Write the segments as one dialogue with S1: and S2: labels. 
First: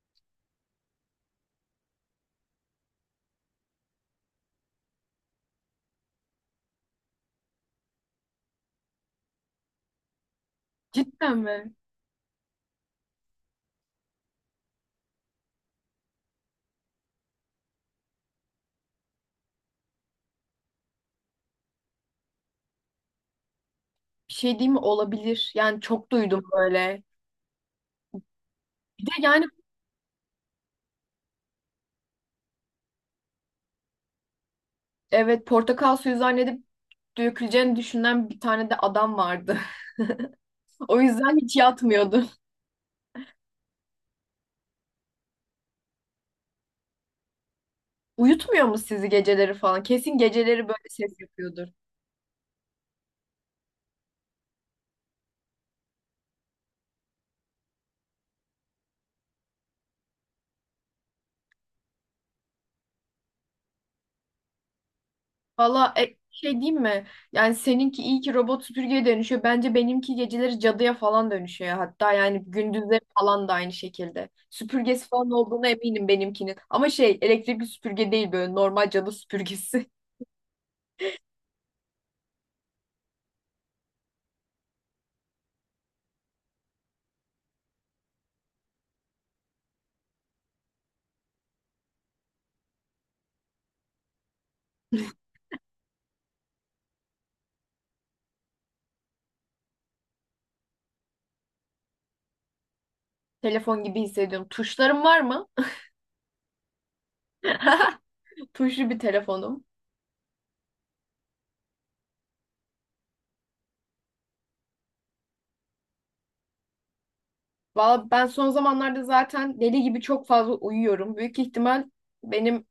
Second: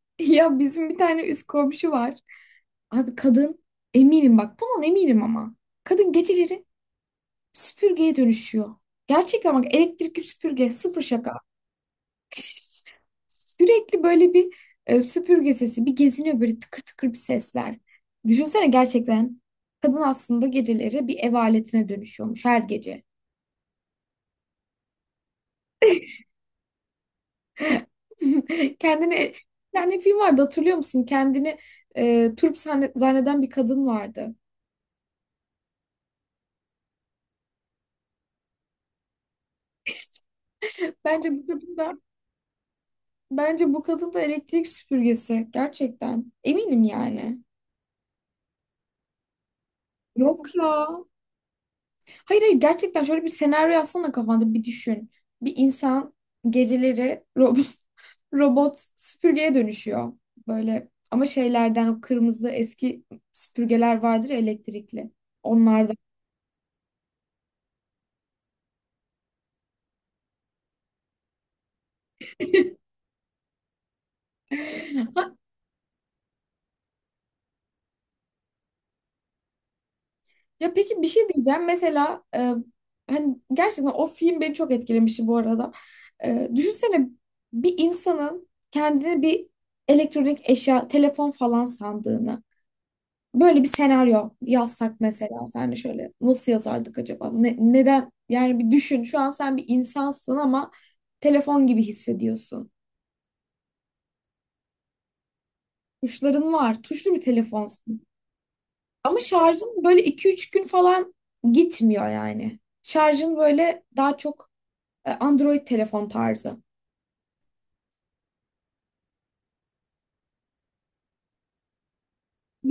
S1: Ya bizim bir tane üst komşu var. Abi, kadın eminim, bak bundan eminim ama. Kadın geceleri süpürgeye dönüşüyor. Gerçekten bak, elektrikli süpürge, sıfır şaka.
S2: Cidden mi?
S1: Sürekli böyle bir süpürge sesi bir geziniyor, böyle tıkır tıkır bir sesler. Düşünsene gerçekten, kadın aslında geceleri bir ev aletine dönüşüyormuş her gece.
S2: Bir şey diyeyim mi? Olabilir. Yani çok duydum böyle. Bir de
S1: Kendini bir
S2: yani.
S1: tane film vardı, hatırlıyor musun? Kendini turp zanneden bir kadın vardı.
S2: Evet, portakal suyu zannedip döküleceğini düşünen bir tane de adam vardı. O
S1: Bence
S2: yüzden
S1: bu
S2: hiç
S1: kadın da
S2: yatmıyordu.
S1: Bence bu kadın da elektrik süpürgesi. Gerçekten. Eminim yani.
S2: Uyutmuyor mu sizi geceleri falan? Kesin
S1: Yok
S2: geceleri
S1: ya.
S2: böyle ses yapıyordur.
S1: Hayır hayır, gerçekten şöyle bir senaryo yazsana, kafanda bir düşün. Bir insan geceleri robot, robot süpürgeye dönüşüyor. Böyle, ama şeylerden, o kırmızı eski süpürgeler vardır ya, elektrikli.
S2: Valla
S1: Onlardan.
S2: şey diyeyim mi? Yani seninki iyi ki robot süpürgeye dönüşüyor. Bence benimki geceleri cadıya falan dönüşüyor. Hatta yani gündüzleri falan da aynı şekilde. Süpürgesi falan olduğuna eminim benimkinin. Ama şey elektrikli süpürge değil, böyle normal cadı süpürgesi.
S1: Ya peki, bir şey diyeceğim. Mesela hani gerçekten o film beni çok etkilemişti bu arada. Düşünsene bir insanın kendini bir elektronik eşya, telefon falan sandığını. Böyle bir senaryo yazsak mesela, sen şöyle nasıl yazardık acaba? Neden? Yani bir düşün. Şu an sen bir insansın ama telefon gibi hissediyorsun.
S2: Telefon gibi hissediyorum. Tuşlarım var mı?
S1: Tuşların var. Tuşlu bir telefonsun.
S2: Tuşlu bir
S1: Ama
S2: telefonum.
S1: şarjın böyle iki üç gün falan gitmiyor yani. Şarjın böyle daha çok, Android telefon tarzı.
S2: Valla ben son zamanlarda zaten deli gibi çok fazla uyuyorum. Büyük ihtimal benim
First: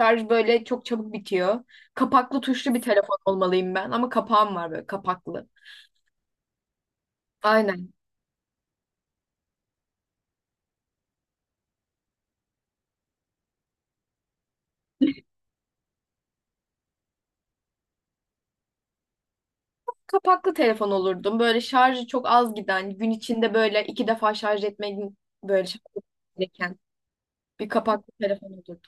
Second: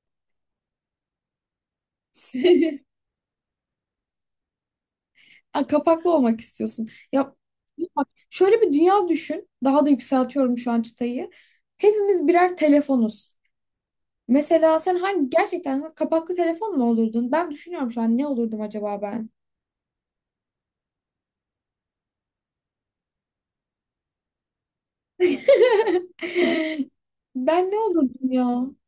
S2: şarj böyle çok çabuk bitiyor. Kapaklı tuşlu bir telefon olmalıyım ben. Ama kapağım var, böyle kapaklı.
S1: Ha, kapaklı olmak istiyorsun. Ya,
S2: Aynen.
S1: bak şöyle bir dünya düşün. Daha da yükseltiyorum şu an çıtayı. Hepimiz birer telefonuz. Mesela sen hangi, gerçekten sen kapaklı telefon mu olurdun? Ben düşünüyorum şu an, ne olurdum acaba ben?
S2: Kapaklı telefon olurdum. Böyle şarjı çok az giden, gün içinde böyle iki defa şarj etmenin, böyle şarj gereken bir
S1: Ben ne
S2: kapaklı
S1: olurdum
S2: telefon
S1: ya?
S2: olurdu.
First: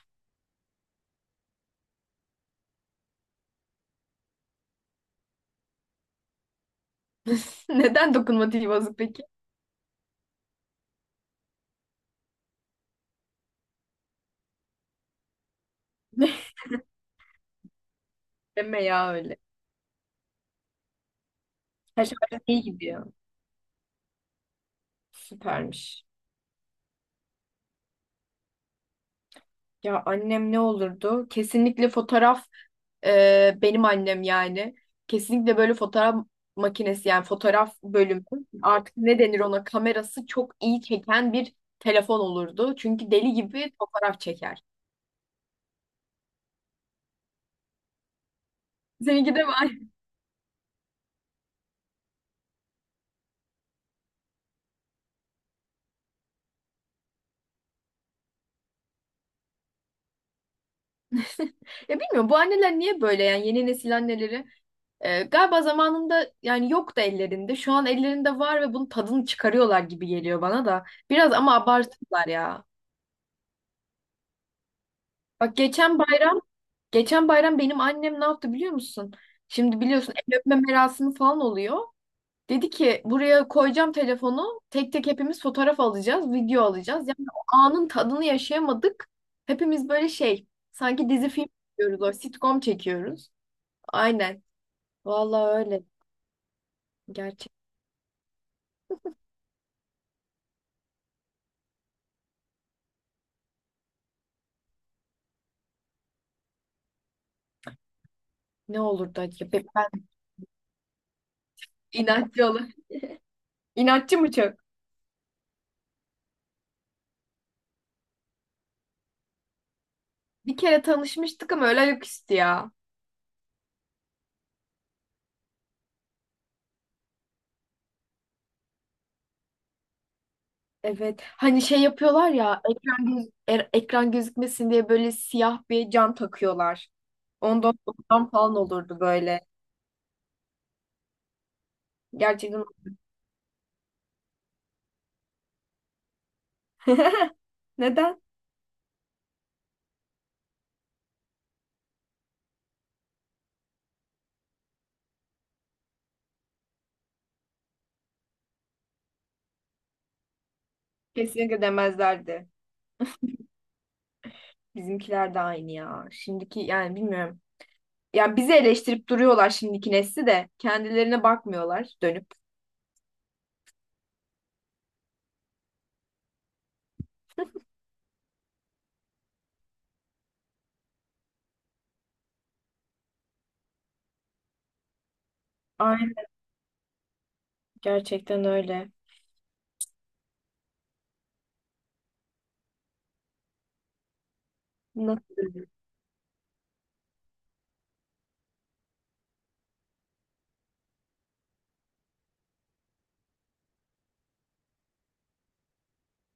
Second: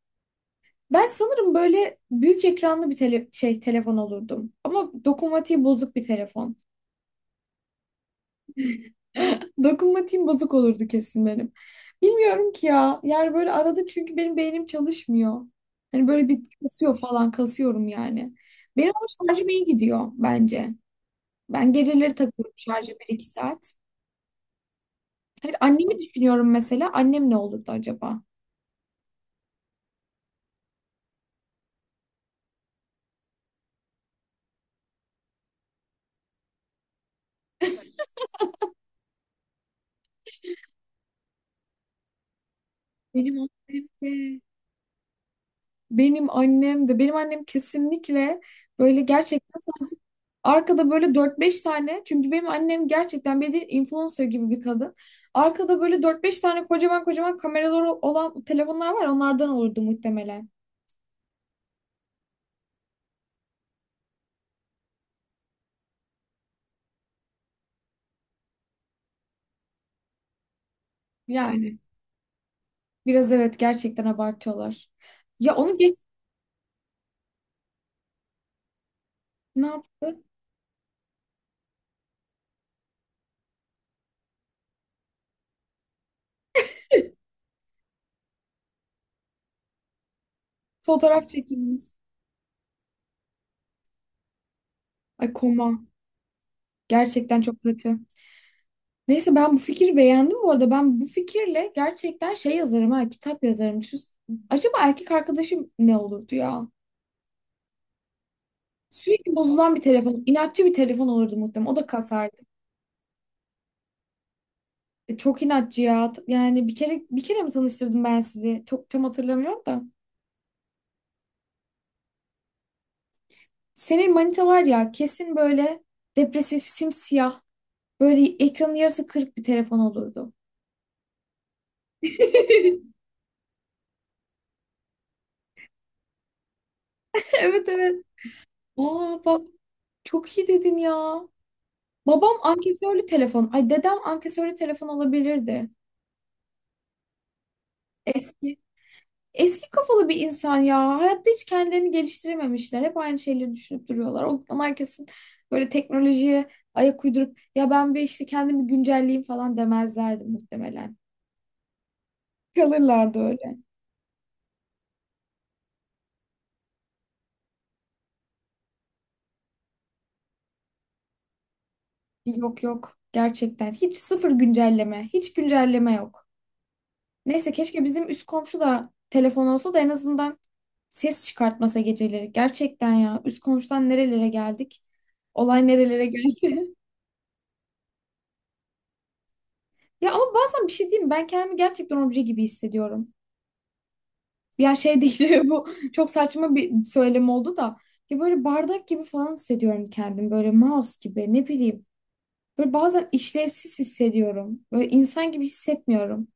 S1: Ben sanırım böyle büyük ekranlı bir telefon olurdum. Ama dokunmatiği bozuk bir telefon.
S2: Neden dokunmatik vazo peki?
S1: Dokunmatiğim bozuk olurdu kesin benim. Bilmiyorum ki ya. Yani böyle arada, çünkü benim beynim çalışmıyor. Hani böyle bir kasıyor falan, kasıyorum yani.
S2: Deme
S1: Benim ama
S2: ya öyle.
S1: şarjım iyi gidiyor bence. Ben
S2: Her
S1: geceleri
S2: şarjı
S1: takıyorum
S2: iyi
S1: şarja
S2: gidiyor.
S1: bir iki saat. Hani annemi
S2: Süpermiş.
S1: düşünüyorum mesela. Annem ne olurdu acaba?
S2: Ya annem ne olurdu? Kesinlikle fotoğraf, benim annem yani. Kesinlikle böyle fotoğraf makinesi, yani fotoğraf bölümü artık ne denir, ona kamerası çok iyi çeken bir telefon olurdu. Çünkü deli
S1: Benim
S2: gibi
S1: annem
S2: fotoğraf
S1: de
S2: çeker.
S1: Benim annem de benim annem kesinlikle böyle,
S2: Seninki de
S1: gerçekten
S2: var.
S1: sanki arkada böyle dört beş tane, çünkü benim annem gerçekten bir influencer gibi bir kadın. Arkada böyle dört beş tane kocaman kocaman kameraları olan telefonlar var, onlardan olurdu muhtemelen.
S2: Ya bilmiyorum, bu anneler niye böyle, yani yeni nesil anneleri galiba zamanında yani yoktu ellerinde. Şu an ellerinde var ve bunun tadını çıkarıyorlar gibi geliyor bana da. Biraz ama
S1: Yani
S2: abarttılar ya.
S1: biraz, evet, gerçekten abartıyorlar. Ya
S2: Bak,
S1: onu geç.
S2: geçen bayram benim annem ne yaptı biliyor musun?
S1: Ne
S2: Şimdi biliyorsun,
S1: yaptı?
S2: el öpme merasimi falan oluyor. Dedi ki, buraya koyacağım telefonu, tek tek hepimiz fotoğraf alacağız, video alacağız. Yani o anın tadını yaşayamadık. Hepimiz böyle şey, sanki
S1: Fotoğraf
S2: dizi film
S1: çekilmiş.
S2: çekiyoruz, o sitcom çekiyoruz. Aynen.
S1: Ay
S2: Vallahi
S1: koma.
S2: öyle.
S1: Gerçekten
S2: Gerçek
S1: çok kötü. Neyse, ben bu fikri beğendim bu arada. Ben bu fikirle gerçekten şey yazarım, ha, kitap yazarım. Şu, acaba erkek arkadaşım ne olurdu ya?
S2: ne olurdu
S1: Sürekli
S2: acaba?
S1: bozulan bir
S2: Ben
S1: telefon, inatçı bir telefon olurdu muhtemelen. O da kasardı.
S2: inatçı olur. İnatçı mı çok?
S1: Çok inatçı ya. Yani bir kere, bir kere mi tanıştırdım ben sizi? Çok tam hatırlamıyorum da.
S2: Bir kere tanışmıştık ama öyle ayaküstü ya.
S1: Senin manita var ya, kesin böyle depresif, simsiyah, böyle ekranın yarısı kırık bir telefon olurdu.
S2: Evet. Hani şey yapıyorlar ya, ekran ekran gözükmesin diye böyle siyah bir cam takıyorlar.
S1: Evet
S2: Ondan,
S1: evet.
S2: ondan falan olurdu
S1: Aa bak,
S2: böyle.
S1: çok iyi dedin ya. Babam
S2: Gerçekten.
S1: ankesörlü telefon. Ay, dedem ankesörlü telefon olabilirdi.
S2: Neden?
S1: Eski. Eski kafalı bir insan ya. Hayatta hiç kendilerini geliştirememişler. Hep aynı şeyleri düşünüp duruyorlar. Onlar kesin böyle teknolojiye ayak uydurup, ya ben bir işte kendimi güncelleyeyim falan demezlerdi muhtemelen.
S2: Kesinlikle demezlerdi.
S1: Kalırlardı öyle.
S2: Bizimkiler de aynı ya. Şimdiki yani bilmiyorum. Ya bizi eleştirip duruyorlar, şimdiki nesli de. Kendilerine bakmıyorlar dönüp.
S1: Yok yok. Gerçekten. Hiç, sıfır güncelleme. Hiç güncelleme yok. Neyse, keşke bizim üst komşu da telefon olsa da en azından ses çıkartmasa geceleri. Gerçekten ya, üst komşudan nerelere geldik? Olay nerelere geldi?
S2: Gerçekten öyle.
S1: Ya ama bazen, bir şey diyeyim mi? Ben kendimi gerçekten obje gibi hissediyorum. Ya şey değil,
S2: Nasıl?
S1: bu çok saçma bir söylem oldu da. Ya, böyle bardak gibi falan hissediyorum kendimi. Böyle mouse gibi, ne bileyim. Böyle bazen işlevsiz hissediyorum. Böyle insan gibi hissetmiyorum.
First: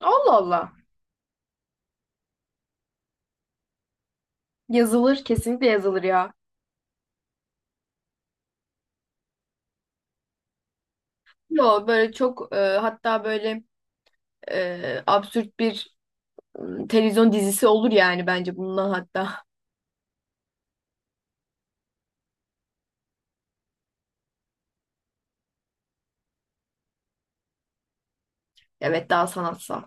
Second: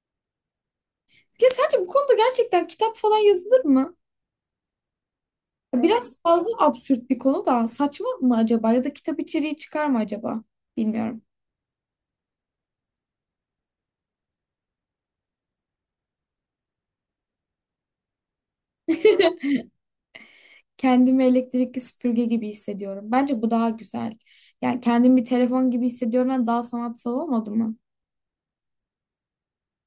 S2: Allah Allah.
S1: Ya sence bu konuda gerçekten kitap falan yazılır mı?
S2: Yazılır, kesinlikle yazılır
S1: Biraz
S2: ya.
S1: fazla absürt bir konu da, saçma mı acaba, ya da kitap içeriği çıkar mı acaba? Bilmiyorum.
S2: Yo, böyle çok hatta böyle absürt bir televizyon dizisi olur yani bence bundan hatta.
S1: Kendimi elektrikli süpürge gibi hissediyorum. Bence bu daha güzel. Yani, kendimi bir telefon gibi hissediyorum, daha sanatsal olmadı mı?
S2: Evet, daha sanatsal.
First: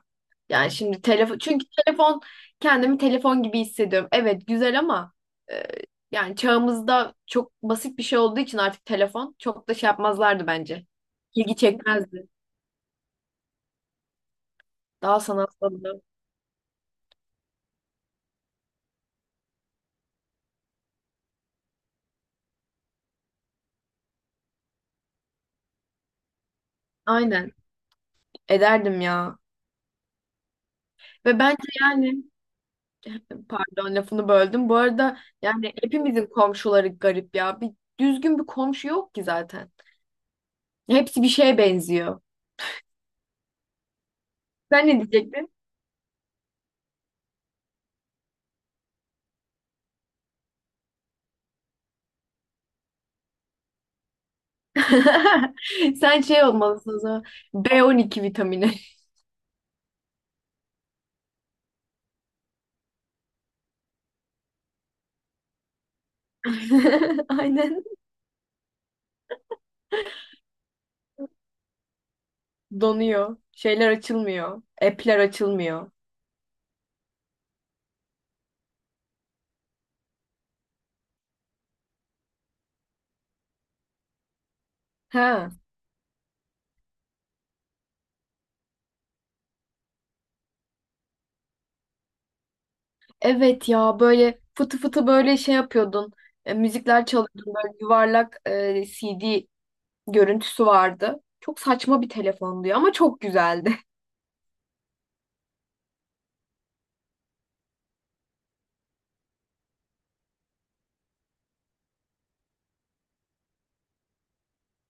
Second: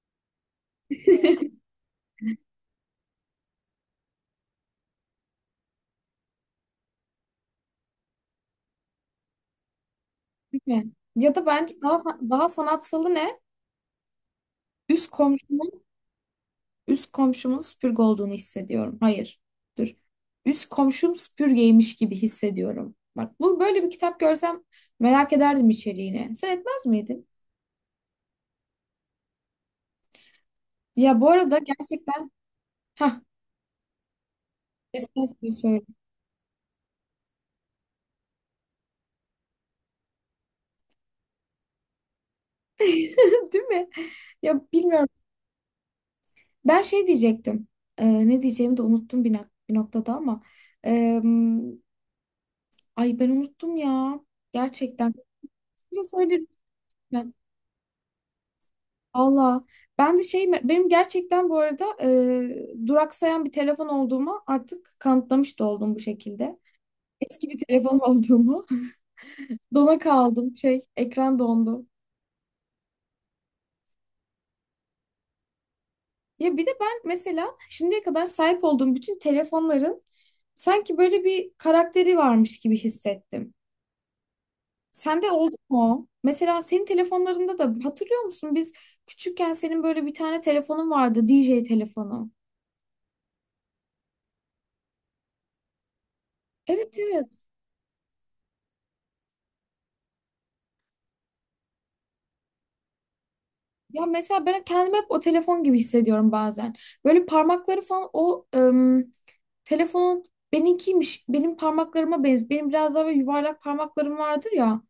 S2: Yani şimdi telefon, çünkü telefon kendimi telefon gibi hissediyorum. Evet, güzel ama e, yani çağımızda çok basit bir şey olduğu için artık telefon çok da şey yapmazlardı
S1: Değil
S2: bence.
S1: mi? Ya da
S2: İlgi
S1: bence
S2: çekmezdi.
S1: daha sanatsalı ne? Üst
S2: Daha
S1: komşumun
S2: sanatsal.
S1: üst komşumun süpürge olduğunu hissediyorum. Hayır. Dur. Üst komşum süpürgeymiş gibi hissediyorum. Bak, bu böyle bir kitap görsem, merak ederdim içeriğini. Sen etmez miydin?
S2: Aynen ederdim ya.
S1: Ya bu
S2: Ve
S1: arada
S2: bence yani.
S1: gerçekten. Heh.
S2: Pardon, lafını böldüm. Bu arada
S1: Kesinlikle
S2: yani
S1: söyle.
S2: hepimizin komşuları garip ya. Bir düzgün bir komşu yok ki zaten. Hepsi bir şeye benziyor.
S1: Değil mi? Ya
S2: Sen ne
S1: bilmiyorum.
S2: diyecektin?
S1: Ben şey diyecektim. Ne diyeceğimi de unuttum bir noktada ama. Ee, ay ben unuttum ya. Gerçekten. Kesinlikle
S2: Sen şey
S1: söylerim
S2: olmalısın o zaman.
S1: ben.
S2: B12 vitamini.
S1: Valla. Ben de şey, benim gerçekten bu arada duraksayan bir telefon olduğuma artık kanıtlamış da oldum bu şekilde. Eski bir
S2: Aynen.
S1: telefon olduğumu. Dona kaldım, şey, ekran dondu.
S2: Donuyor. Şeyler açılmıyor. App'ler açılmıyor.
S1: Ya bir de ben mesela şimdiye kadar sahip olduğum bütün telefonların sanki böyle bir karakteri varmış gibi hissettim. Sende
S2: Ha.
S1: oldu mu o? Mesela senin telefonlarında da hatırlıyor musun? Biz küçükken senin böyle bir tane telefonun vardı, DJ telefonu.
S2: Evet, ya böyle fıtı fıtı böyle şey yapıyordun.
S1: Evet
S2: Müzikler
S1: evet.
S2: çalıyordun. Böyle yuvarlak, CD görüntüsü vardı. Çok saçma bir telefondu ya ama çok güzeldi.
S1: Ya mesela ben kendimi hep o telefon gibi hissediyorum bazen. Böyle parmakları falan, o telefonun benimkiymiş. Benim parmaklarıma benziyor. Benim biraz daha böyle yuvarlak parmaklarım vardır ya.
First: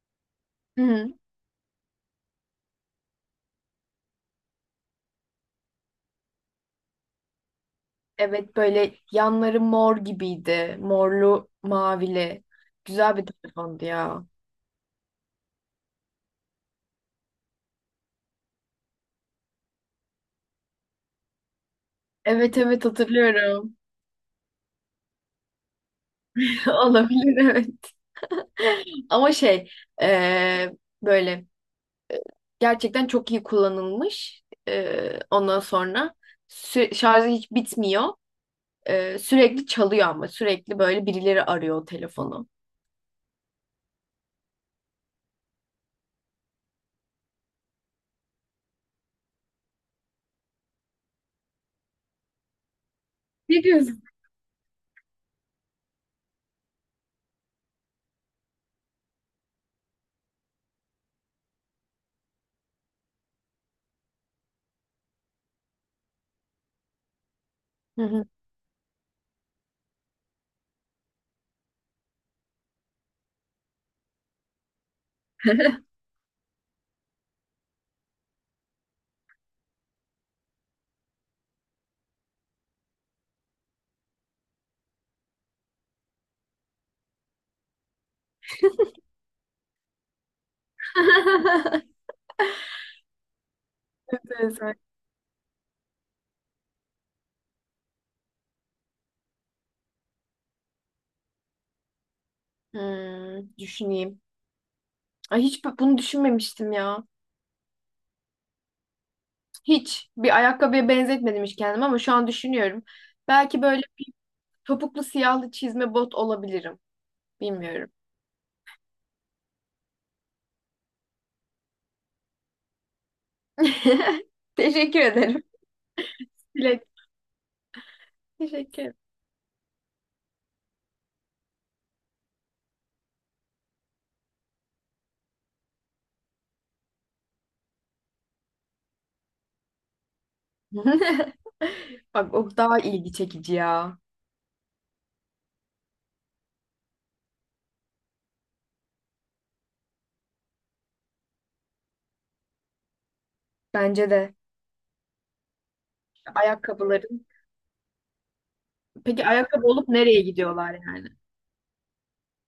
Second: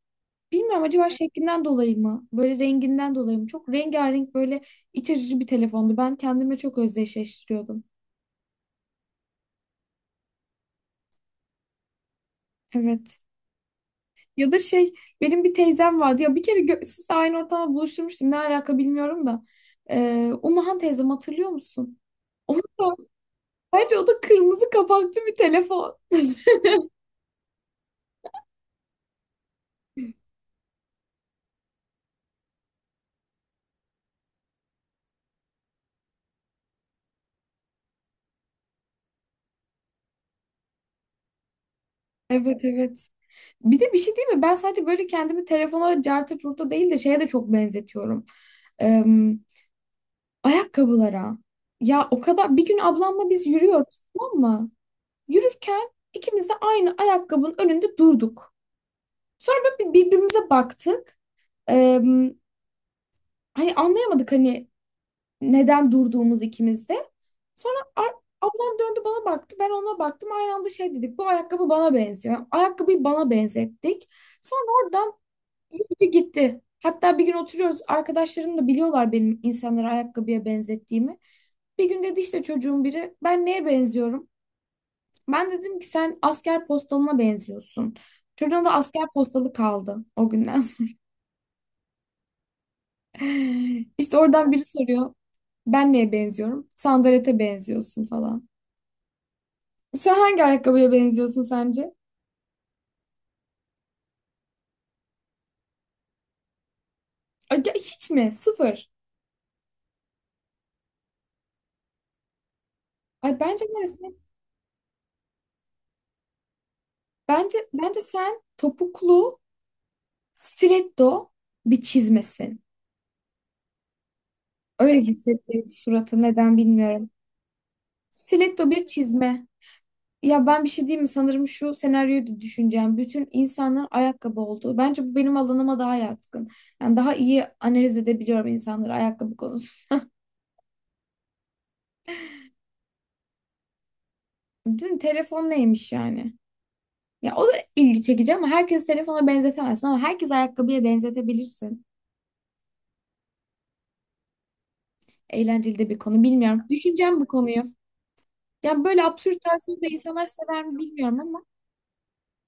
S1: Bilmiyorum, acaba şeklinden dolayı mı, böyle renginden dolayı mı? Çok rengarenk, böyle iç açıcı bir telefondu. Ben kendime çok özdeşleştiriyordum.
S2: Evet, böyle yanları mor gibiydi. Morlu, mavili. Güzel
S1: Evet.
S2: bir telefondu ya.
S1: Ya da şey, benim bir teyzem vardı. Ya bir kere siz de aynı ortamda buluşturmuştum. Ne alaka bilmiyorum da. Umuhan teyzem, hatırlıyor musun?
S2: Evet
S1: Onun
S2: evet,
S1: da,
S2: hatırlıyorum.
S1: bence o da kırmızı kapaklı bir telefon.
S2: Olabilir, evet. Ama şey, eee, böyle gerçekten çok iyi kullanılmış. Ondan sonra şarjı hiç bitmiyor. Sürekli çalıyor ama sürekli böyle birileri arıyor o telefonu.
S1: Evet evet. Bir de bir şey değil mi? Ben sadece böyle kendimi telefona carta curta değil de, şeye de çok benzetiyorum. Eee, ayakkabılara. Ya o kadar, bir gün ablamla biz
S2: Ne
S1: yürüyoruz,
S2: diyorsun?
S1: tamam mı? Yürürken ikimiz de aynı ayakkabının önünde durduk. Sonra böyle birbirimize baktık. Eee, hani anlayamadık, hani neden durduğumuz ikimiz de. Sonra
S2: Hı hı.
S1: ablam döndü, bana baktı. Ben ona baktım. Aynı anda şey dedik. Bu ayakkabı bana benziyor. Ayakkabıyı bana benzettik. Sonra gitti gitti. Hatta bir gün oturuyoruz. Arkadaşlarım da biliyorlar benim insanları ayakkabıya benzettiğimi. Bir gün dedi işte çocuğun biri, ben neye benziyorum? Ben dedim ki, sen asker postalına benziyorsun. Çocuğun da asker postalı kaldı o günden sonra. İşte
S2: Evet,
S1: oradan biri
S2: evet.
S1: soruyor, ben neye benziyorum? Sandalete benziyorsun falan. Sen hangi ayakkabıya benziyorsun sence?
S2: Hmm, düşüneyim. Ay hiç bunu düşünmemiştim ya.
S1: Ay, ya hiç mi? Sıfır.
S2: Hiç bir ayakkabıya benzetmedim hiç kendimi ama şu an düşünüyorum.
S1: Ay,
S2: Belki
S1: bence
S2: böyle
S1: neresi?
S2: topuklu siyahlı çizme bot olabilirim.
S1: Bence
S2: Bilmiyorum.
S1: bence sen topuklu stiletto bir çizmesin.
S2: Teşekkür
S1: Öyle
S2: ederim.
S1: hissettirdi suratı, neden
S2: Bilek.
S1: bilmiyorum. Stiletto
S2: Teşekkür
S1: bir
S2: ederim.
S1: çizme. Ya ben bir şey diyeyim mi? Sanırım şu senaryoyu da düşüneceğim. Bütün insanların ayakkabı olduğu. Bence bu benim alanıma daha yatkın. Yani daha iyi analiz edebiliyorum insanları ayakkabı konusunda.
S2: Bak, o daha ilgi çekici ya.
S1: Değil mi? Telefon neymiş yani? Ya, o da ilgi çekici ama herkes telefona benzetemezsin, ama herkes ayakkabıya benzetebilirsin.
S2: Bence de
S1: Eğlenceli de bir konu, bilmiyorum. Düşüneceğim
S2: ayakkabıların.
S1: bu konuyu. Yani böyle
S2: Peki
S1: absürt
S2: ayakkabı
S1: tarzları da
S2: olup nereye
S1: insanlar sever
S2: gidiyorlar
S1: mi
S2: yani?
S1: bilmiyorum ama.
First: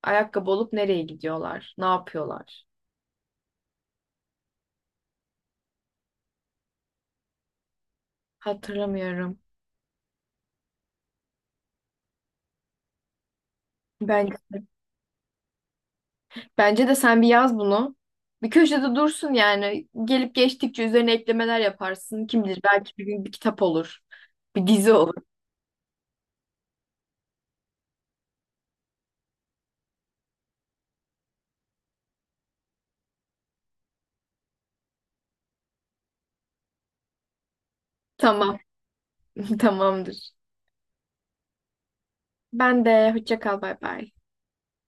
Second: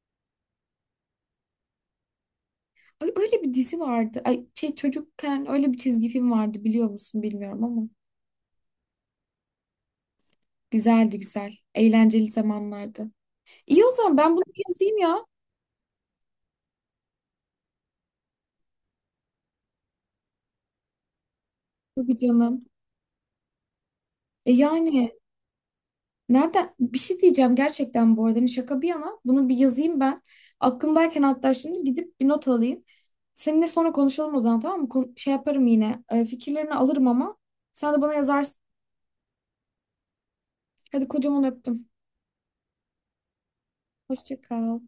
S2: Ayakkabı olup nereye gidiyorlar? Ne yapıyorlar?
S1: Ay, öyle bir dizi vardı. Ay, şey, çocukken öyle bir çizgi film vardı, biliyor musun bilmiyorum ama.
S2: Hatırlamıyorum.
S1: Güzeldi güzel. Eğlenceli zamanlardı. İyi, o zaman
S2: Bence
S1: ben bunu bir yazayım ya.
S2: bence de sen bir yaz bunu. Bir köşede dursun yani. Gelip geçtikçe üzerine eklemeler
S1: Tabii
S2: yaparsın. Kim bilir,
S1: canım.
S2: belki bir gün bir kitap olur.
S1: E
S2: Bir dizi
S1: yani,
S2: olur.
S1: nereden bir şey diyeceğim gerçekten bu arada. Hani, şaka bir yana, bunu bir yazayım ben. Aklımdayken, hatta şimdi gidip bir not alayım. Seninle sonra konuşalım o zaman, tamam mı? Şey yaparım yine. Fikirlerini alırım ama sen de bana
S2: Tamam,
S1: yazarsın.
S2: tamamdır.
S1: Hadi, kocaman öptüm.
S2: Ben de hoşça kal, bay bay.
S1: Hoşça kal.